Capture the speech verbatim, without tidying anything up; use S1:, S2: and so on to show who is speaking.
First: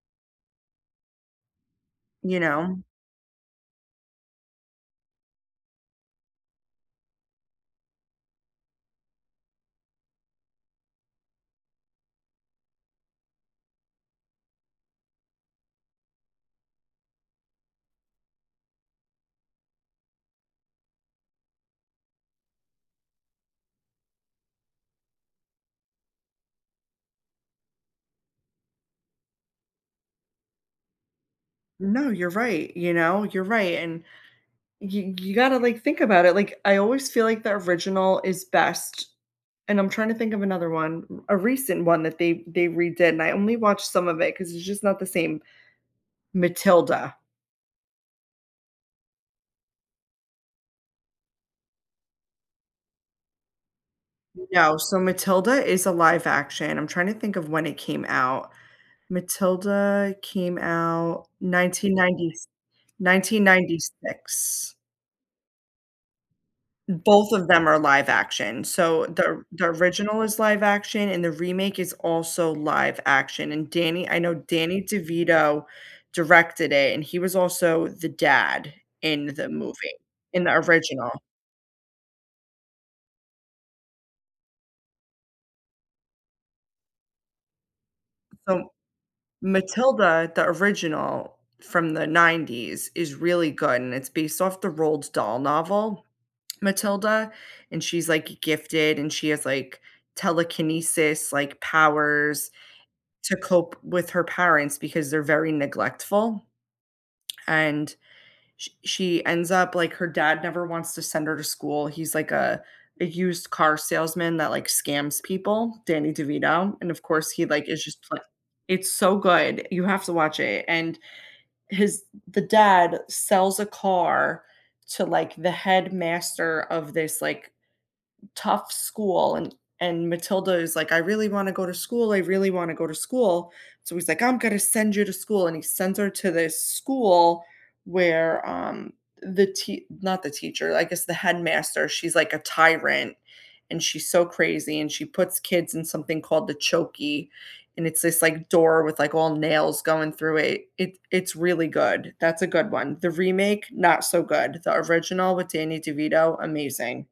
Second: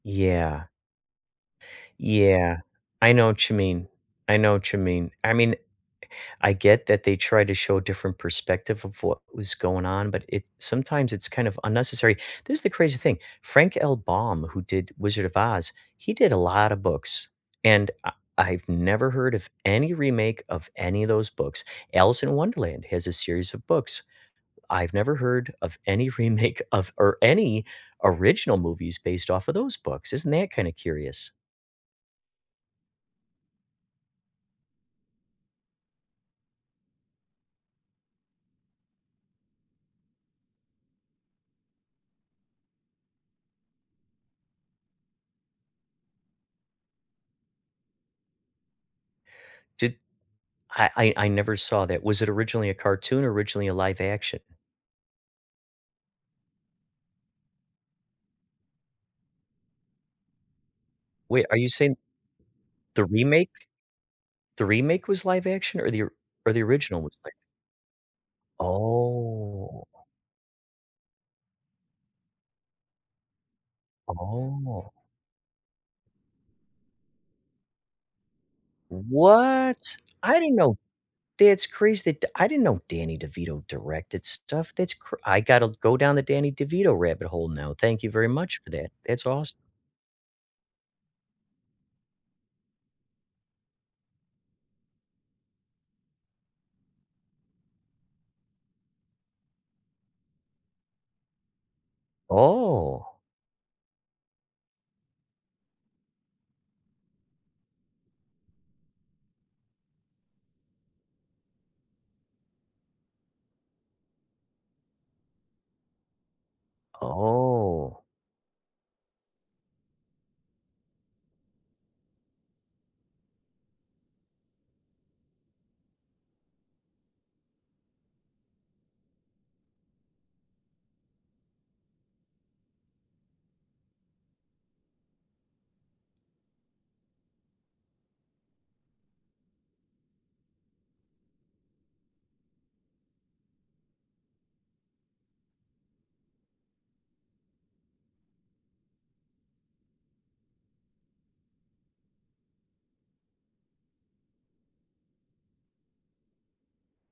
S1: Yeah.
S2: You
S1: Yeah.
S2: know?
S1: I know what you mean. I know what you mean. I mean, I get that they tried to show a different perspective of what was going on, but it sometimes it's kind of unnecessary, this is the crazy thing, Frank L. Baum, who did Wizard of Oz, he did a lotta books, and I I've never heard of any remake of any of those books. Alice in Wonderland has a series of books, I've never heard of any remake of or any original movies based off of those books, isn't that kinda curious?
S2: No, you're right, you know? You're right, and you you gotta, like, think about it, like, I always feel like the original is best, and I'm trying to think of another one, r a recent one that they they redid, and I only watched some of it, 'cause it's just not the same, Matilda.
S1: Did I I I never saw that, was it originally a cartoon or originally a live action?
S2: No, so Matilda is a live action, I'm trying to think of when it came out Matilda came out
S1: Wait, are you
S2: nineteen
S1: saying
S2: ninety s
S1: the
S2: nineteen
S1: remake the
S2: ninety-six.
S1: remake was live action or the or the original was
S2: Both
S1: live?
S2: of them are live action. So, the or the
S1: Oh.
S2: original is live action, and the remake is also live action, and Danny I know Danny
S1: Oh.
S2: DeVito directed it, and he was also the dad in the movie,
S1: What! I
S2: in the
S1: didn't know
S2: original.
S1: that's crazy, d I didn't know Danny DeVito directed stuff, that's cr I gotta go down the Danny DeVito rabbit hole now, thank you very much for
S2: So
S1: that, that's awes
S2: Matilda, the original from the nineties is really good and it's based off the Roald Dahl novel, "Matilda," and she's like g gifted, and she has, like, telekinesis, like, powers
S1: Oh.
S2: to cope with her parents because they're very neglectful. And sh she ends up like, her dad never wants to send her to school, he's like a a used-car salesman that, like, scams people Danny DeVito, and of course he, like, it's
S1: Oh.
S2: just pl It's so good, you have to watch it and his the dad sells a car to, like, the headmaster of this, like, tough school, and and Matilda is like, "I really wanna go to school, I really wanna go to school," so he's like, "I'm gonna send you to school," and he sends her to this school where, um, the tea not the teacher, I guess the headmaster, she's like a tyrant, and she's so crazy, and she puts kids in something called the "Chokey," and it's this, like, door with, like, all nails going through it. It it's really good, that's a good one. The remake, not so good; he original with Danny DeVito, amazing.